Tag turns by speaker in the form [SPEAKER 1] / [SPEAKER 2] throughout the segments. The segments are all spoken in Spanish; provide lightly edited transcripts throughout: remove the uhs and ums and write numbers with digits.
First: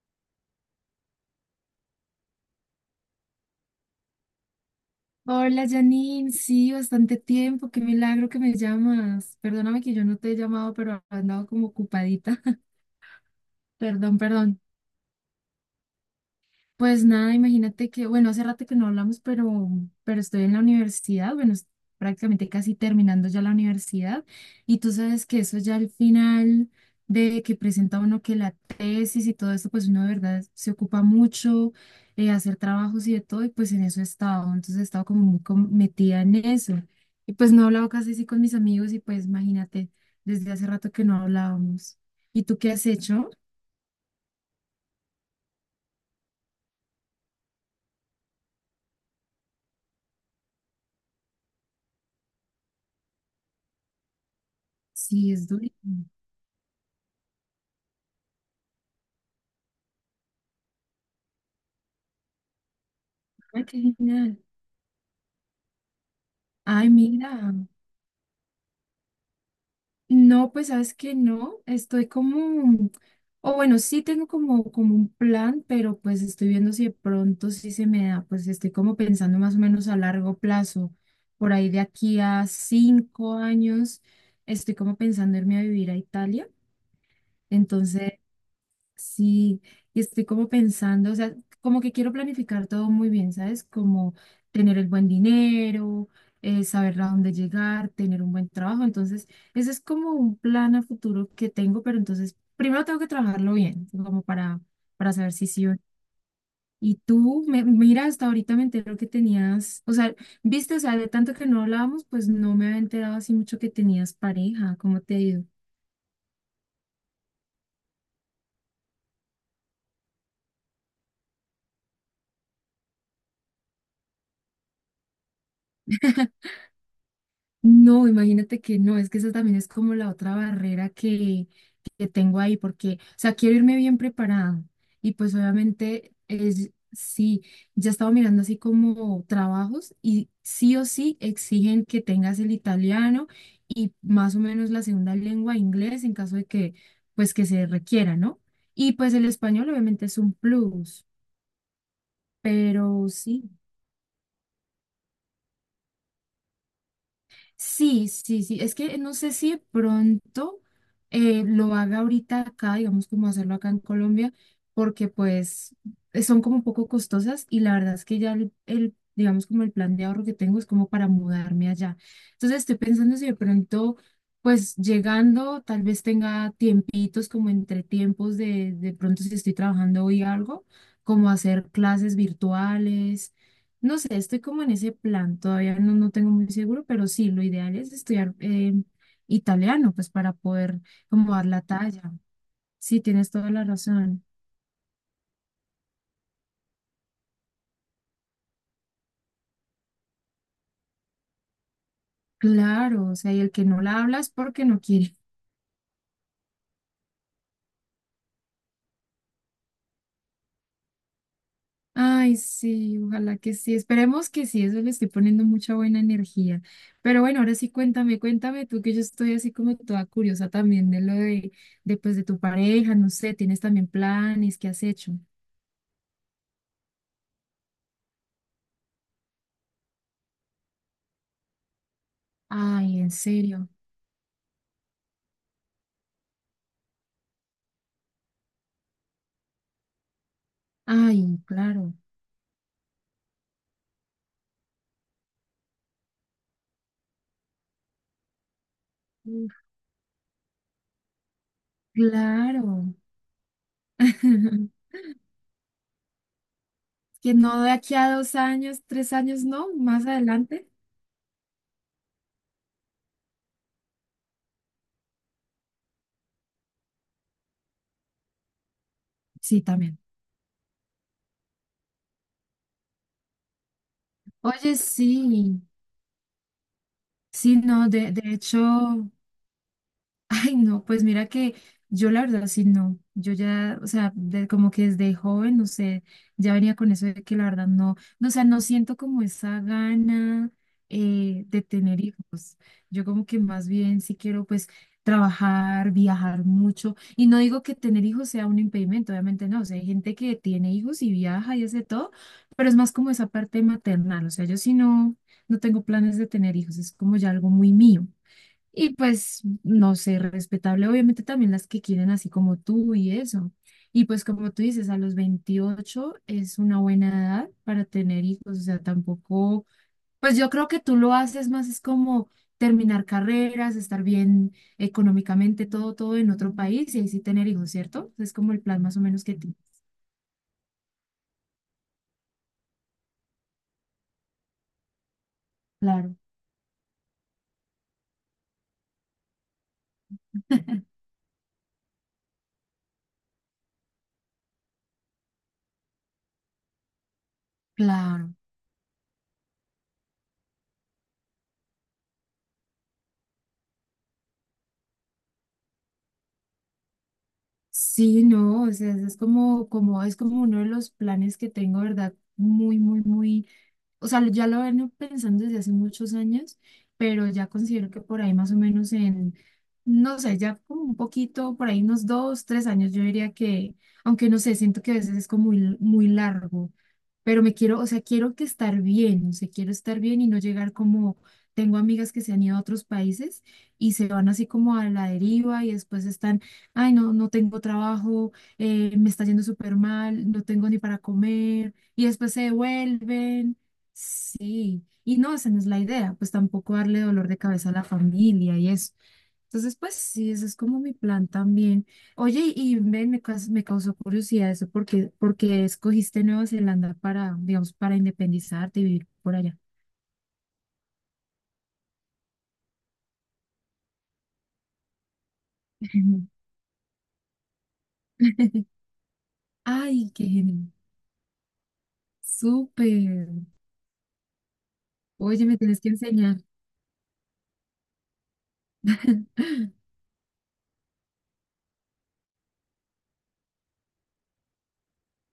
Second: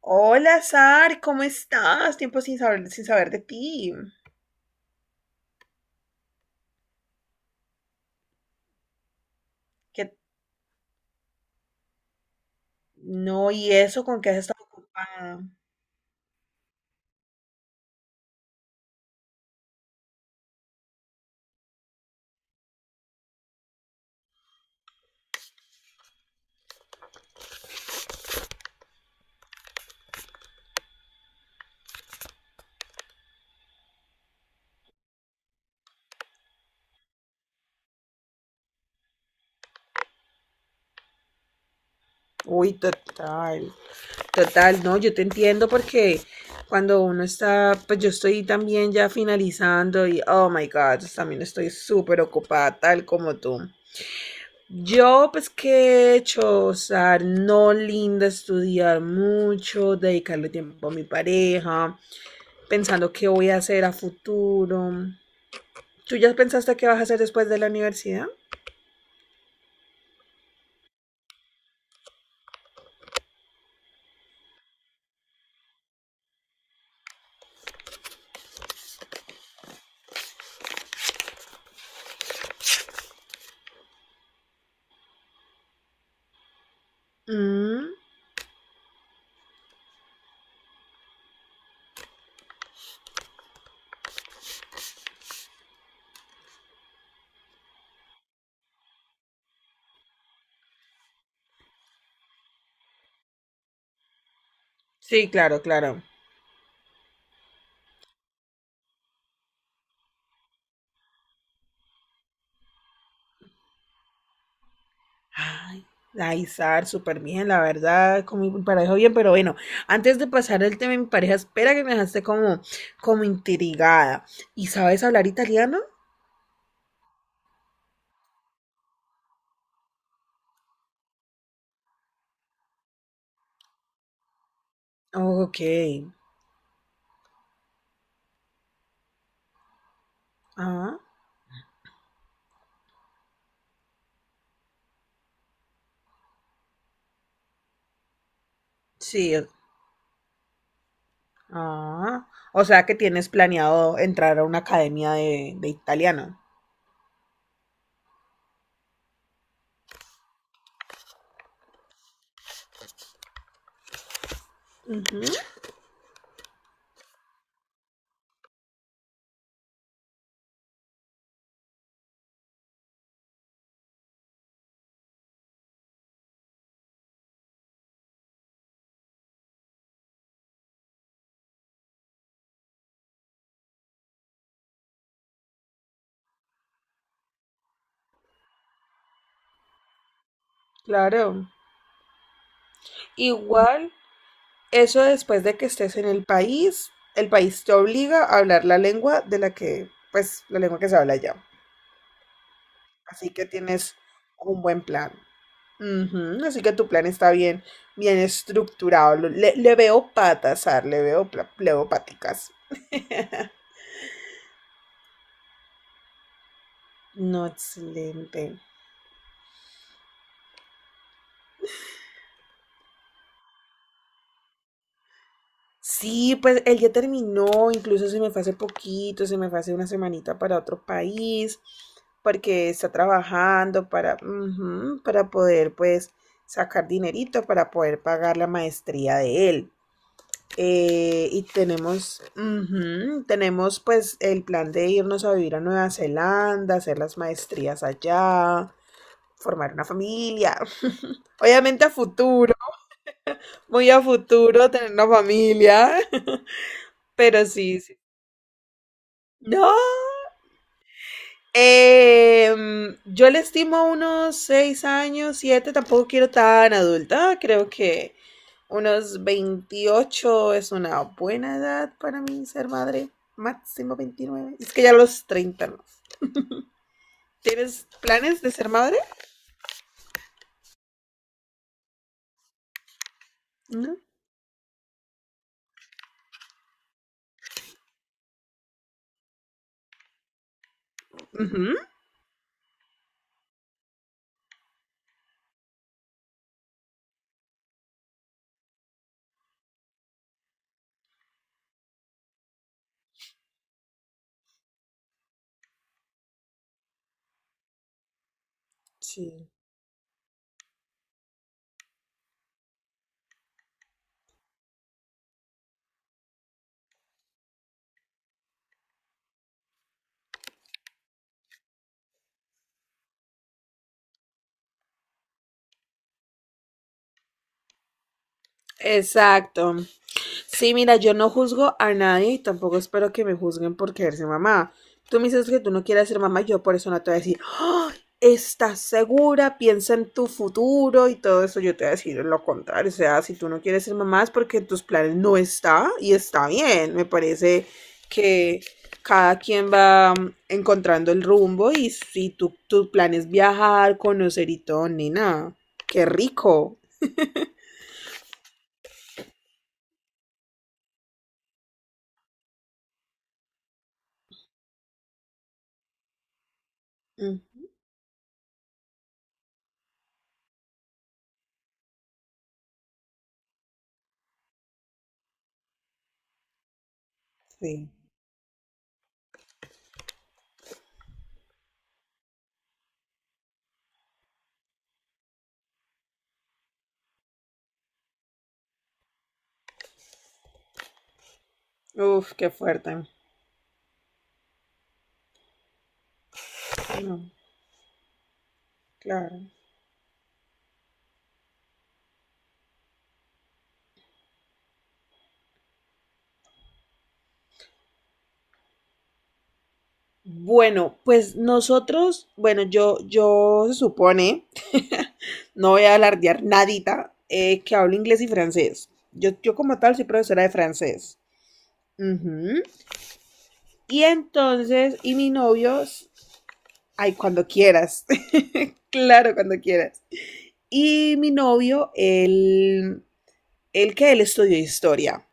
[SPEAKER 1] Hola, Sar, ¿cómo estás? Tiempo sin saber de ti.
[SPEAKER 2] Hola Janine, sí, bastante tiempo, qué milagro que me llamas. Perdóname que yo
[SPEAKER 1] Que
[SPEAKER 2] no te he llamado, pero he andado como ocupadita.
[SPEAKER 1] no, ¿y eso
[SPEAKER 2] Perdón,
[SPEAKER 1] con qué has
[SPEAKER 2] perdón.
[SPEAKER 1] estado ocupada?
[SPEAKER 2] Pues nada, imagínate que, bueno, hace rato que no hablamos, pero estoy en la universidad, bueno, prácticamente casi terminando ya la universidad, y tú sabes que eso ya al final de que presenta uno que la tesis y todo esto, pues uno de verdad se ocupa mucho, hacer trabajos y de todo, y pues en eso he estado, entonces he estado como muy metida en eso, y pues no he hablado casi así con mis amigos, y pues imagínate, desde hace rato que no hablábamos. ¿Y tú
[SPEAKER 1] Uy,
[SPEAKER 2] qué has hecho?
[SPEAKER 1] total, total, no, yo te entiendo porque cuando uno está, pues yo estoy también ya finalizando y oh my God, también estoy súper ocupada, tal como tú. Yo,
[SPEAKER 2] Sí, es
[SPEAKER 1] pues,
[SPEAKER 2] durísimo.
[SPEAKER 1] ¿qué he hecho? O sea, no, linda, estudiar mucho, dedicarle tiempo a mi pareja, pensando qué voy a
[SPEAKER 2] Ay, qué
[SPEAKER 1] hacer a
[SPEAKER 2] genial.
[SPEAKER 1] futuro. ¿Tú ya pensaste qué
[SPEAKER 2] Ay,
[SPEAKER 1] vas a hacer
[SPEAKER 2] mira.
[SPEAKER 1] después de la universidad?
[SPEAKER 2] No, pues sabes que no, estoy como, o bueno, sí tengo como un plan, pero pues estoy viendo si de pronto sí se me da, pues estoy como pensando más o menos a largo plazo, por ahí de aquí a 5 años, estoy como pensando irme a vivir a Italia,
[SPEAKER 1] Mm.
[SPEAKER 2] entonces. Sí, y estoy como pensando, o sea, como que quiero planificar todo muy bien, ¿sabes? Como tener el buen dinero, saber a dónde llegar, tener un buen trabajo. Entonces, ese es como un plan a futuro que tengo, pero entonces primero tengo que trabajarlo bien, como para
[SPEAKER 1] Sí,
[SPEAKER 2] saber si
[SPEAKER 1] claro,
[SPEAKER 2] sí o no.
[SPEAKER 1] claro.
[SPEAKER 2] Y tú, mira, hasta ahorita me entero que tenías, o sea, viste, o sea, de tanto que no hablábamos, pues no me había enterado así mucho que tenías pareja, ¿cómo te ha ido?
[SPEAKER 1] Ay, ay, Sar, súper bien, la verdad, con mi pareja bien, pero bueno, antes de pasar el tema de mi pareja, espera, que me dejaste como, como intrigada. ¿Y sabes hablar italiano?
[SPEAKER 2] No, imagínate que no, es que esa también es como la otra barrera que tengo ahí, porque, o sea, quiero irme bien preparada. Y pues
[SPEAKER 1] Ok.
[SPEAKER 2] obviamente, es, sí, ya estaba mirando así como trabajos y sí o
[SPEAKER 1] Ah,
[SPEAKER 2] sí exigen que tengas el italiano y más o menos la segunda lengua inglés en caso de que, pues que se requiera, ¿no? Y pues el
[SPEAKER 1] sí.
[SPEAKER 2] español obviamente es un plus,
[SPEAKER 1] Ah. O sea que
[SPEAKER 2] pero
[SPEAKER 1] tienes
[SPEAKER 2] sí.
[SPEAKER 1] planeado entrar a una academia de italiano.
[SPEAKER 2] Sí, sí, sí. Es que no sé si de pronto lo haga ahorita acá, digamos, como hacerlo acá en Colombia, porque
[SPEAKER 1] Ujú.
[SPEAKER 2] pues son como un poco costosas y la verdad es que ya digamos, como el plan de ahorro que tengo es como para mudarme allá. Entonces estoy pensando si de pronto, pues llegando, tal vez tenga tiempitos como entre tiempos de pronto si estoy trabajando hoy algo, como hacer clases virtuales no sé, estoy como en ese plan, todavía no tengo muy seguro, pero sí, lo ideal es estudiar italiano, pues para poder como dar
[SPEAKER 1] Claro.
[SPEAKER 2] la talla. Sí, tienes toda la
[SPEAKER 1] Igual.
[SPEAKER 2] razón.
[SPEAKER 1] Eso después de que estés en el país te obliga a hablar la lengua de la que, pues, la lengua que se habla allá.
[SPEAKER 2] Claro, o
[SPEAKER 1] Así
[SPEAKER 2] sea, y
[SPEAKER 1] que
[SPEAKER 2] el que no
[SPEAKER 1] tienes
[SPEAKER 2] la habla es
[SPEAKER 1] un
[SPEAKER 2] porque no
[SPEAKER 1] buen plan.
[SPEAKER 2] quiere.
[SPEAKER 1] Ujú. Así que tu plan está bien, bien estructurado. Lo- Le veo patas, Ar, le veo, pla- le veo
[SPEAKER 2] Ay,
[SPEAKER 1] paticas.
[SPEAKER 2] sí, ojalá que sí. Esperemos que sí, eso le estoy poniendo mucha buena energía. Pero bueno,
[SPEAKER 1] No,
[SPEAKER 2] ahora sí cuéntame,
[SPEAKER 1] excelente.
[SPEAKER 2] cuéntame tú que yo estoy así como toda curiosa también de lo de pues de tu pareja, no sé, tienes también planes, ¿qué has hecho?
[SPEAKER 1] Sí, pues él ya terminó, incluso se me fue hace poquito, se me fue hace una semanita para otro país, porque está
[SPEAKER 2] Ay, en serio.
[SPEAKER 1] trabajando para, ujú, para poder pues sacar dinerito para poder pagar la maestría de él.
[SPEAKER 2] Ay,
[SPEAKER 1] Y
[SPEAKER 2] claro.
[SPEAKER 1] tenemos, ujú, tenemos pues el plan de irnos a vivir a Nueva Zelanda, hacer las maestrías allá, formar una familia. Obviamente a futuro,
[SPEAKER 2] Claro.
[SPEAKER 1] muy a futuro, tener una familia.
[SPEAKER 2] Que
[SPEAKER 1] Pero
[SPEAKER 2] no de
[SPEAKER 1] sí,
[SPEAKER 2] aquí
[SPEAKER 1] sí.
[SPEAKER 2] a 2 años, 3 años, no,
[SPEAKER 1] No.
[SPEAKER 2] más adelante.
[SPEAKER 1] Yo le estimo unos 6 años, 7, tampoco quiero tan adulta. Creo que unos
[SPEAKER 2] Sí, también.
[SPEAKER 1] 28 es una buena edad para mí ser madre. Máximo 29. Es
[SPEAKER 2] Oye,
[SPEAKER 1] que ya a los
[SPEAKER 2] sí,
[SPEAKER 1] 30, no.
[SPEAKER 2] sí,
[SPEAKER 1] ¿Tienes
[SPEAKER 2] no, de
[SPEAKER 1] planes de
[SPEAKER 2] hecho.
[SPEAKER 1] ser madre?
[SPEAKER 2] Ay, no, pues mira que yo la verdad sí no. Yo ya, o
[SPEAKER 1] No.
[SPEAKER 2] sea, como que desde joven, no sé, ya venía con eso de que la verdad no, no, o sea, no siento como esa gana de
[SPEAKER 1] Ujú.
[SPEAKER 2] tener hijos. Yo como que más bien sí quiero pues trabajar, viajar mucho. Y no digo que tener hijos sea un impedimento, obviamente no. O sea, hay gente que tiene hijos y viaja y hace todo, pero es más como esa parte maternal. O sea, yo sí no, no tengo planes de tener hijos, es como ya algo muy mío. Y pues,
[SPEAKER 1] Sí.
[SPEAKER 2] no sé, respetable, obviamente también las que quieren así como tú y eso. Y pues como tú dices, a los 28 es una buena edad para tener hijos, o sea, tampoco, pues yo creo que tú lo haces más es como terminar carreras, estar bien económicamente, todo, todo en otro país y ahí sí tener hijos, ¿cierto? Es como el plan más o menos que tú.
[SPEAKER 1] Exacto. Sí, mira, yo no juzgo a nadie y tampoco espero que me juzguen por querer ser mamá. Tú me dices que tú no quieres
[SPEAKER 2] Claro,
[SPEAKER 1] ser mamá y yo por eso no te voy a decir: "Ah, ¿estás segura? Piensa en tu futuro y todo eso". Yo te voy a decir lo contrario. O sea, si tú no quieres ser mamá es porque en tus planes no está y está bien. Me parece
[SPEAKER 2] claro.
[SPEAKER 1] que cada quien va encontrando el rumbo, y si tu plan es viajar, conocer y todo, nena, qué rico.
[SPEAKER 2] Sí, no, o sea, es como uno de los planes que tengo, ¿verdad? Muy, muy, muy o sea, ya lo vengo pensando desde hace muchos años, pero ya
[SPEAKER 1] Mm,
[SPEAKER 2] considero que por ahí más o menos en, no sé, ya como un poquito, por ahí unos dos, tres años, yo diría que, aunque no sé, siento que a veces es como muy, muy largo, pero me quiero, o
[SPEAKER 1] sí.
[SPEAKER 2] sea, quiero que estar bien, o sea, quiero estar bien y no llegar como, tengo amigas que se han ido a otros países y se van así como a la deriva y después están, ay, no, no tengo trabajo, me está yendo súper mal, no tengo ni para comer y después
[SPEAKER 1] Uf,
[SPEAKER 2] se
[SPEAKER 1] qué fuerte.
[SPEAKER 2] devuelven. Sí, y no, esa no es la idea, pues tampoco darle
[SPEAKER 1] No.
[SPEAKER 2] dolor de cabeza a la familia y eso.
[SPEAKER 1] Claro.
[SPEAKER 2] Entonces, pues sí, ese es como mi plan también. Oye, y ven, me causó curiosidad eso, porque escogiste Nueva Zelanda para, digamos, para independizarte y vivir por allá.
[SPEAKER 1] Bueno, pues nosotros, bueno, yo se supone, no voy a alardear nadita, que hablo inglés y francés. Yo como tal soy
[SPEAKER 2] Ay, qué
[SPEAKER 1] profesora de
[SPEAKER 2] genial.
[SPEAKER 1] francés. Ujú.
[SPEAKER 2] Súper.
[SPEAKER 1] Y entonces, y mi
[SPEAKER 2] Oye, me tienes
[SPEAKER 1] novio,
[SPEAKER 2] que enseñar.
[SPEAKER 1] ay, cuando quieras, claro, cuando quieras. Y mi novio, él que él estudió historia.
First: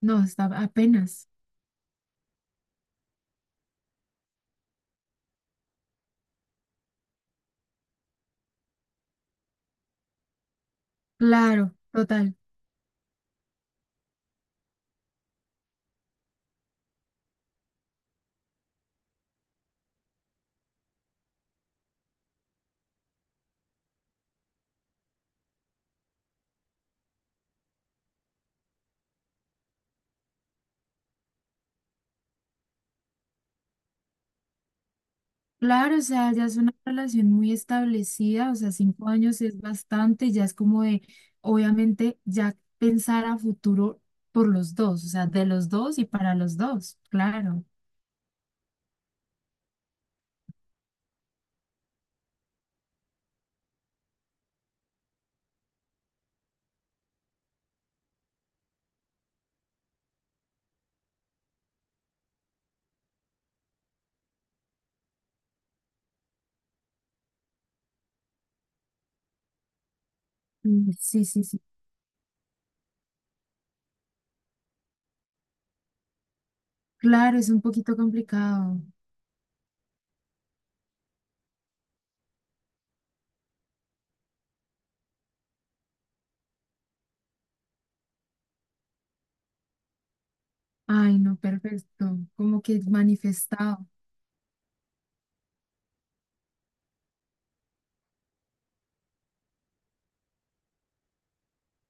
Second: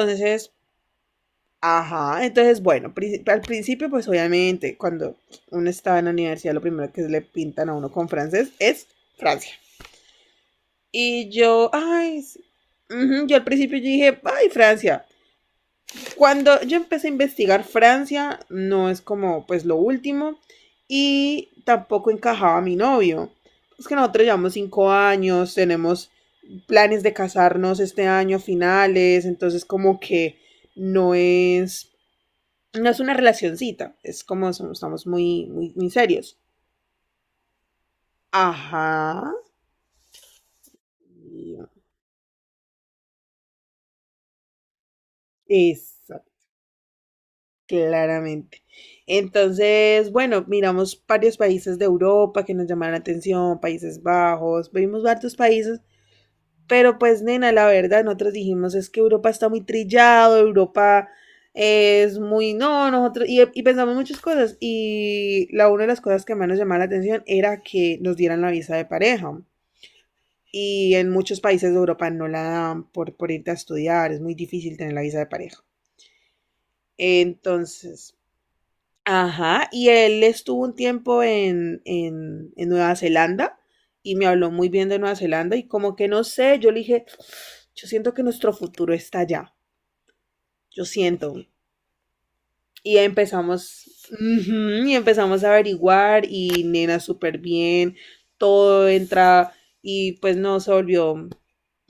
[SPEAKER 2] No, está apenas.
[SPEAKER 1] ajá, entonces bueno, pri- al principio pues obviamente cuando uno estaba en la universidad lo primero que le pintan a uno con francés es Francia. Y yo,
[SPEAKER 2] Claro,
[SPEAKER 1] ay,
[SPEAKER 2] total.
[SPEAKER 1] sí. Ujú, yo al principio yo dije, ay, Francia. Cuando yo empecé a investigar Francia, no es como pues lo último, y tampoco encajaba mi novio. Es que nosotros llevamos 5 años, tenemos planes de casarnos este año a finales, entonces como que no es, no es una relacioncita, es como somos, estamos muy, muy, muy
[SPEAKER 2] Claro, o sea,
[SPEAKER 1] serios.
[SPEAKER 2] ya es una relación muy establecida, o sea, cinco
[SPEAKER 1] Ajá,
[SPEAKER 2] años es bastante, ya es como de, obviamente, ya pensar a futuro por los dos, o sea, de los dos y
[SPEAKER 1] exacto,
[SPEAKER 2] para los dos, claro.
[SPEAKER 1] claramente. Entonces, bueno, miramos varios países de Europa que nos llamaron la atención, Países Bajos, vimos varios países, pero pues nena, la verdad, nosotros dijimos, es que Europa está muy trillado, Europa es muy, no, nosotros, y pensamos muchas cosas, y la una de las cosas que más nos llamaba la atención era que nos dieran la visa de pareja,
[SPEAKER 2] Mm,
[SPEAKER 1] y en
[SPEAKER 2] sí,
[SPEAKER 1] muchos
[SPEAKER 2] sí, sí.
[SPEAKER 1] países de Europa no la dan por irte a estudiar, es muy difícil tener la visa de pareja.
[SPEAKER 2] Claro, es un poquito
[SPEAKER 1] Entonces,
[SPEAKER 2] complicado.
[SPEAKER 1] ajá, y él estuvo un tiempo en Nueva Zelanda y me habló muy bien de Nueva Zelanda, y como que no sé, yo le dije, yo siento que nuestro futuro está allá, yo
[SPEAKER 2] Ay, no,
[SPEAKER 1] siento.
[SPEAKER 2] perfecto, como que
[SPEAKER 1] Y
[SPEAKER 2] manifestado.
[SPEAKER 1] empezamos, ujú, y empezamos a averiguar, y nena, súper bien, todo entra, y pues no, se volvió,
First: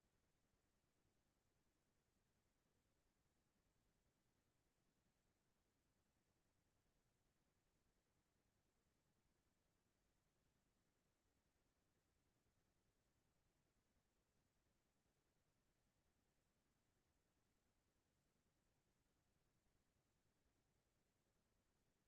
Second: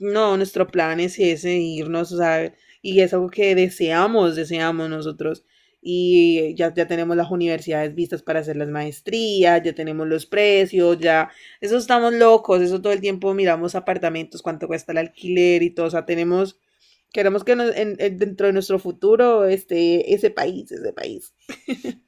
[SPEAKER 1] no, nuestro plan es ese, irnos, o sea, y es algo que deseamos, deseamos nosotros. Y ya, ya tenemos las universidades vistas para hacer las maestrías, ya tenemos los precios, ya, eso estamos locos, eso todo el tiempo miramos apartamentos, cuánto cuesta el alquiler y todo, o sea, tenemos. Queremos que nos- en- dentro de nuestro futuro esté ese país, ese país.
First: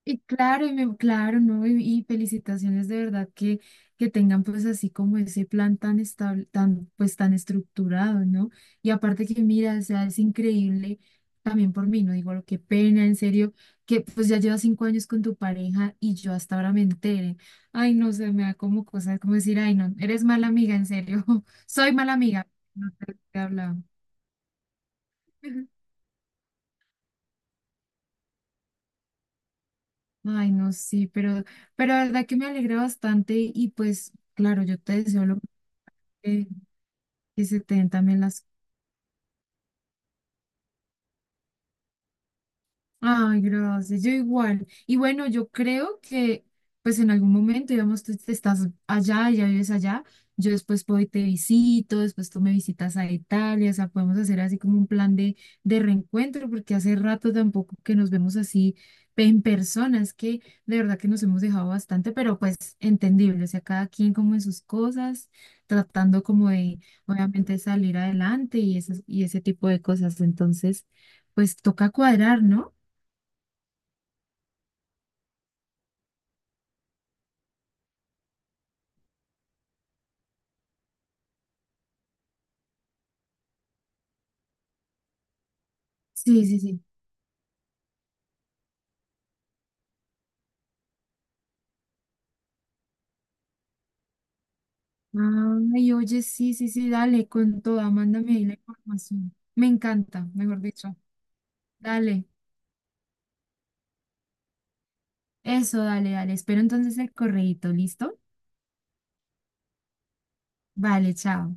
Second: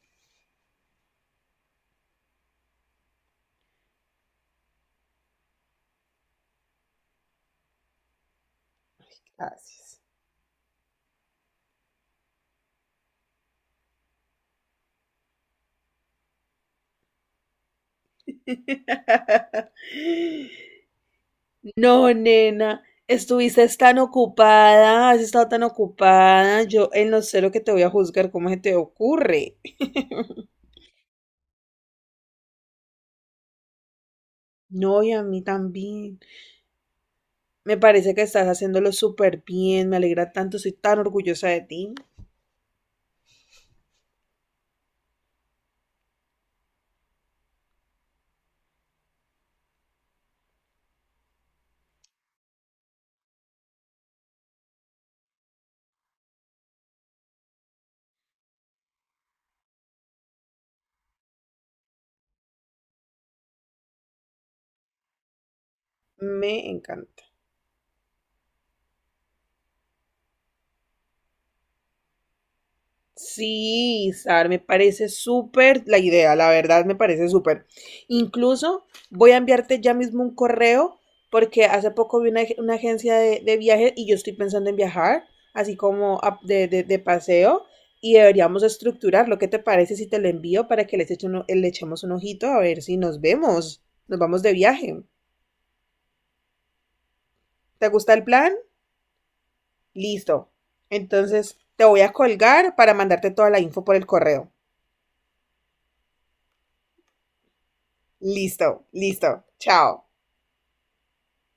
[SPEAKER 2] Y claro, y claro, ¿no? Y felicitaciones de verdad que tengan pues así como ese plan tan estable, tan, pues tan estructurado, ¿no? Y aparte que mira, o
[SPEAKER 1] Gracias.
[SPEAKER 2] sea, es increíble también por mí, ¿no? Digo, qué pena, en serio, que pues ya llevas 5 años con tu pareja y yo hasta ahora me entere. Ay, no sé, me da como cosas como decir, ay, no, eres mala amiga, en serio, soy
[SPEAKER 1] No,
[SPEAKER 2] mala amiga.
[SPEAKER 1] nena,
[SPEAKER 2] No te he
[SPEAKER 1] estuviste
[SPEAKER 2] hablado.
[SPEAKER 1] tan ocupada, has estado tan ocupada. Yo en lo cero que te voy a juzgar, ¿cómo se te ocurre?
[SPEAKER 2] Ay, no, sí, pero la verdad que me alegra bastante y pues, claro, yo
[SPEAKER 1] No,
[SPEAKER 2] te
[SPEAKER 1] y a
[SPEAKER 2] deseo lo
[SPEAKER 1] mí también.
[SPEAKER 2] eh, que se
[SPEAKER 1] Me
[SPEAKER 2] te den
[SPEAKER 1] parece
[SPEAKER 2] también
[SPEAKER 1] que estás
[SPEAKER 2] las
[SPEAKER 1] haciéndolo súper bien, me alegra tanto, soy tan orgullosa de ti.
[SPEAKER 2] Ay, gracias, yo igual. Y bueno, yo creo que pues en algún momento, digamos, tú te estás allá, ya vives allá, yo después puedo y te visito, después tú me visitas a Italia, o sea, podemos hacer así como un plan de reencuentro, porque hace rato tampoco que nos vemos así en persona, es que de verdad que nos hemos dejado bastante, pero pues entendible, o sea, cada quien como en sus cosas, tratando como
[SPEAKER 1] Me
[SPEAKER 2] de,
[SPEAKER 1] encanta.
[SPEAKER 2] obviamente, salir adelante y, esas, y ese tipo de cosas. Entonces, pues toca cuadrar, ¿no?
[SPEAKER 1] Sí, Sar, me parece súper la idea, la verdad me parece súper. Incluso voy a enviarte ya mismo un correo porque hace poco vi una, ag- una agencia de viajes y yo estoy pensando en viajar, así como a-
[SPEAKER 2] Sí, sí, sí.
[SPEAKER 1] de paseo, y deberíamos estructurar, lo que te parece si te lo envío para que les eche uno- le echemos un ojito a ver si nos vemos, nos vamos de viaje.
[SPEAKER 2] Ay, oye, sí, sí, sí, dale, con
[SPEAKER 1] ¿Te
[SPEAKER 2] toda,
[SPEAKER 1] gusta el
[SPEAKER 2] mándame ahí la
[SPEAKER 1] plan?
[SPEAKER 2] información. Me encanta,
[SPEAKER 1] Listo.
[SPEAKER 2] mejor dicho.
[SPEAKER 1] Entonces te voy a
[SPEAKER 2] Dale,
[SPEAKER 1] colgar para mandarte toda la info por el correo.
[SPEAKER 2] eso, dale, dale. Espero entonces el correíto, ¿listo?
[SPEAKER 1] Listo, listo. Chao.
[SPEAKER 2] Vale, chao.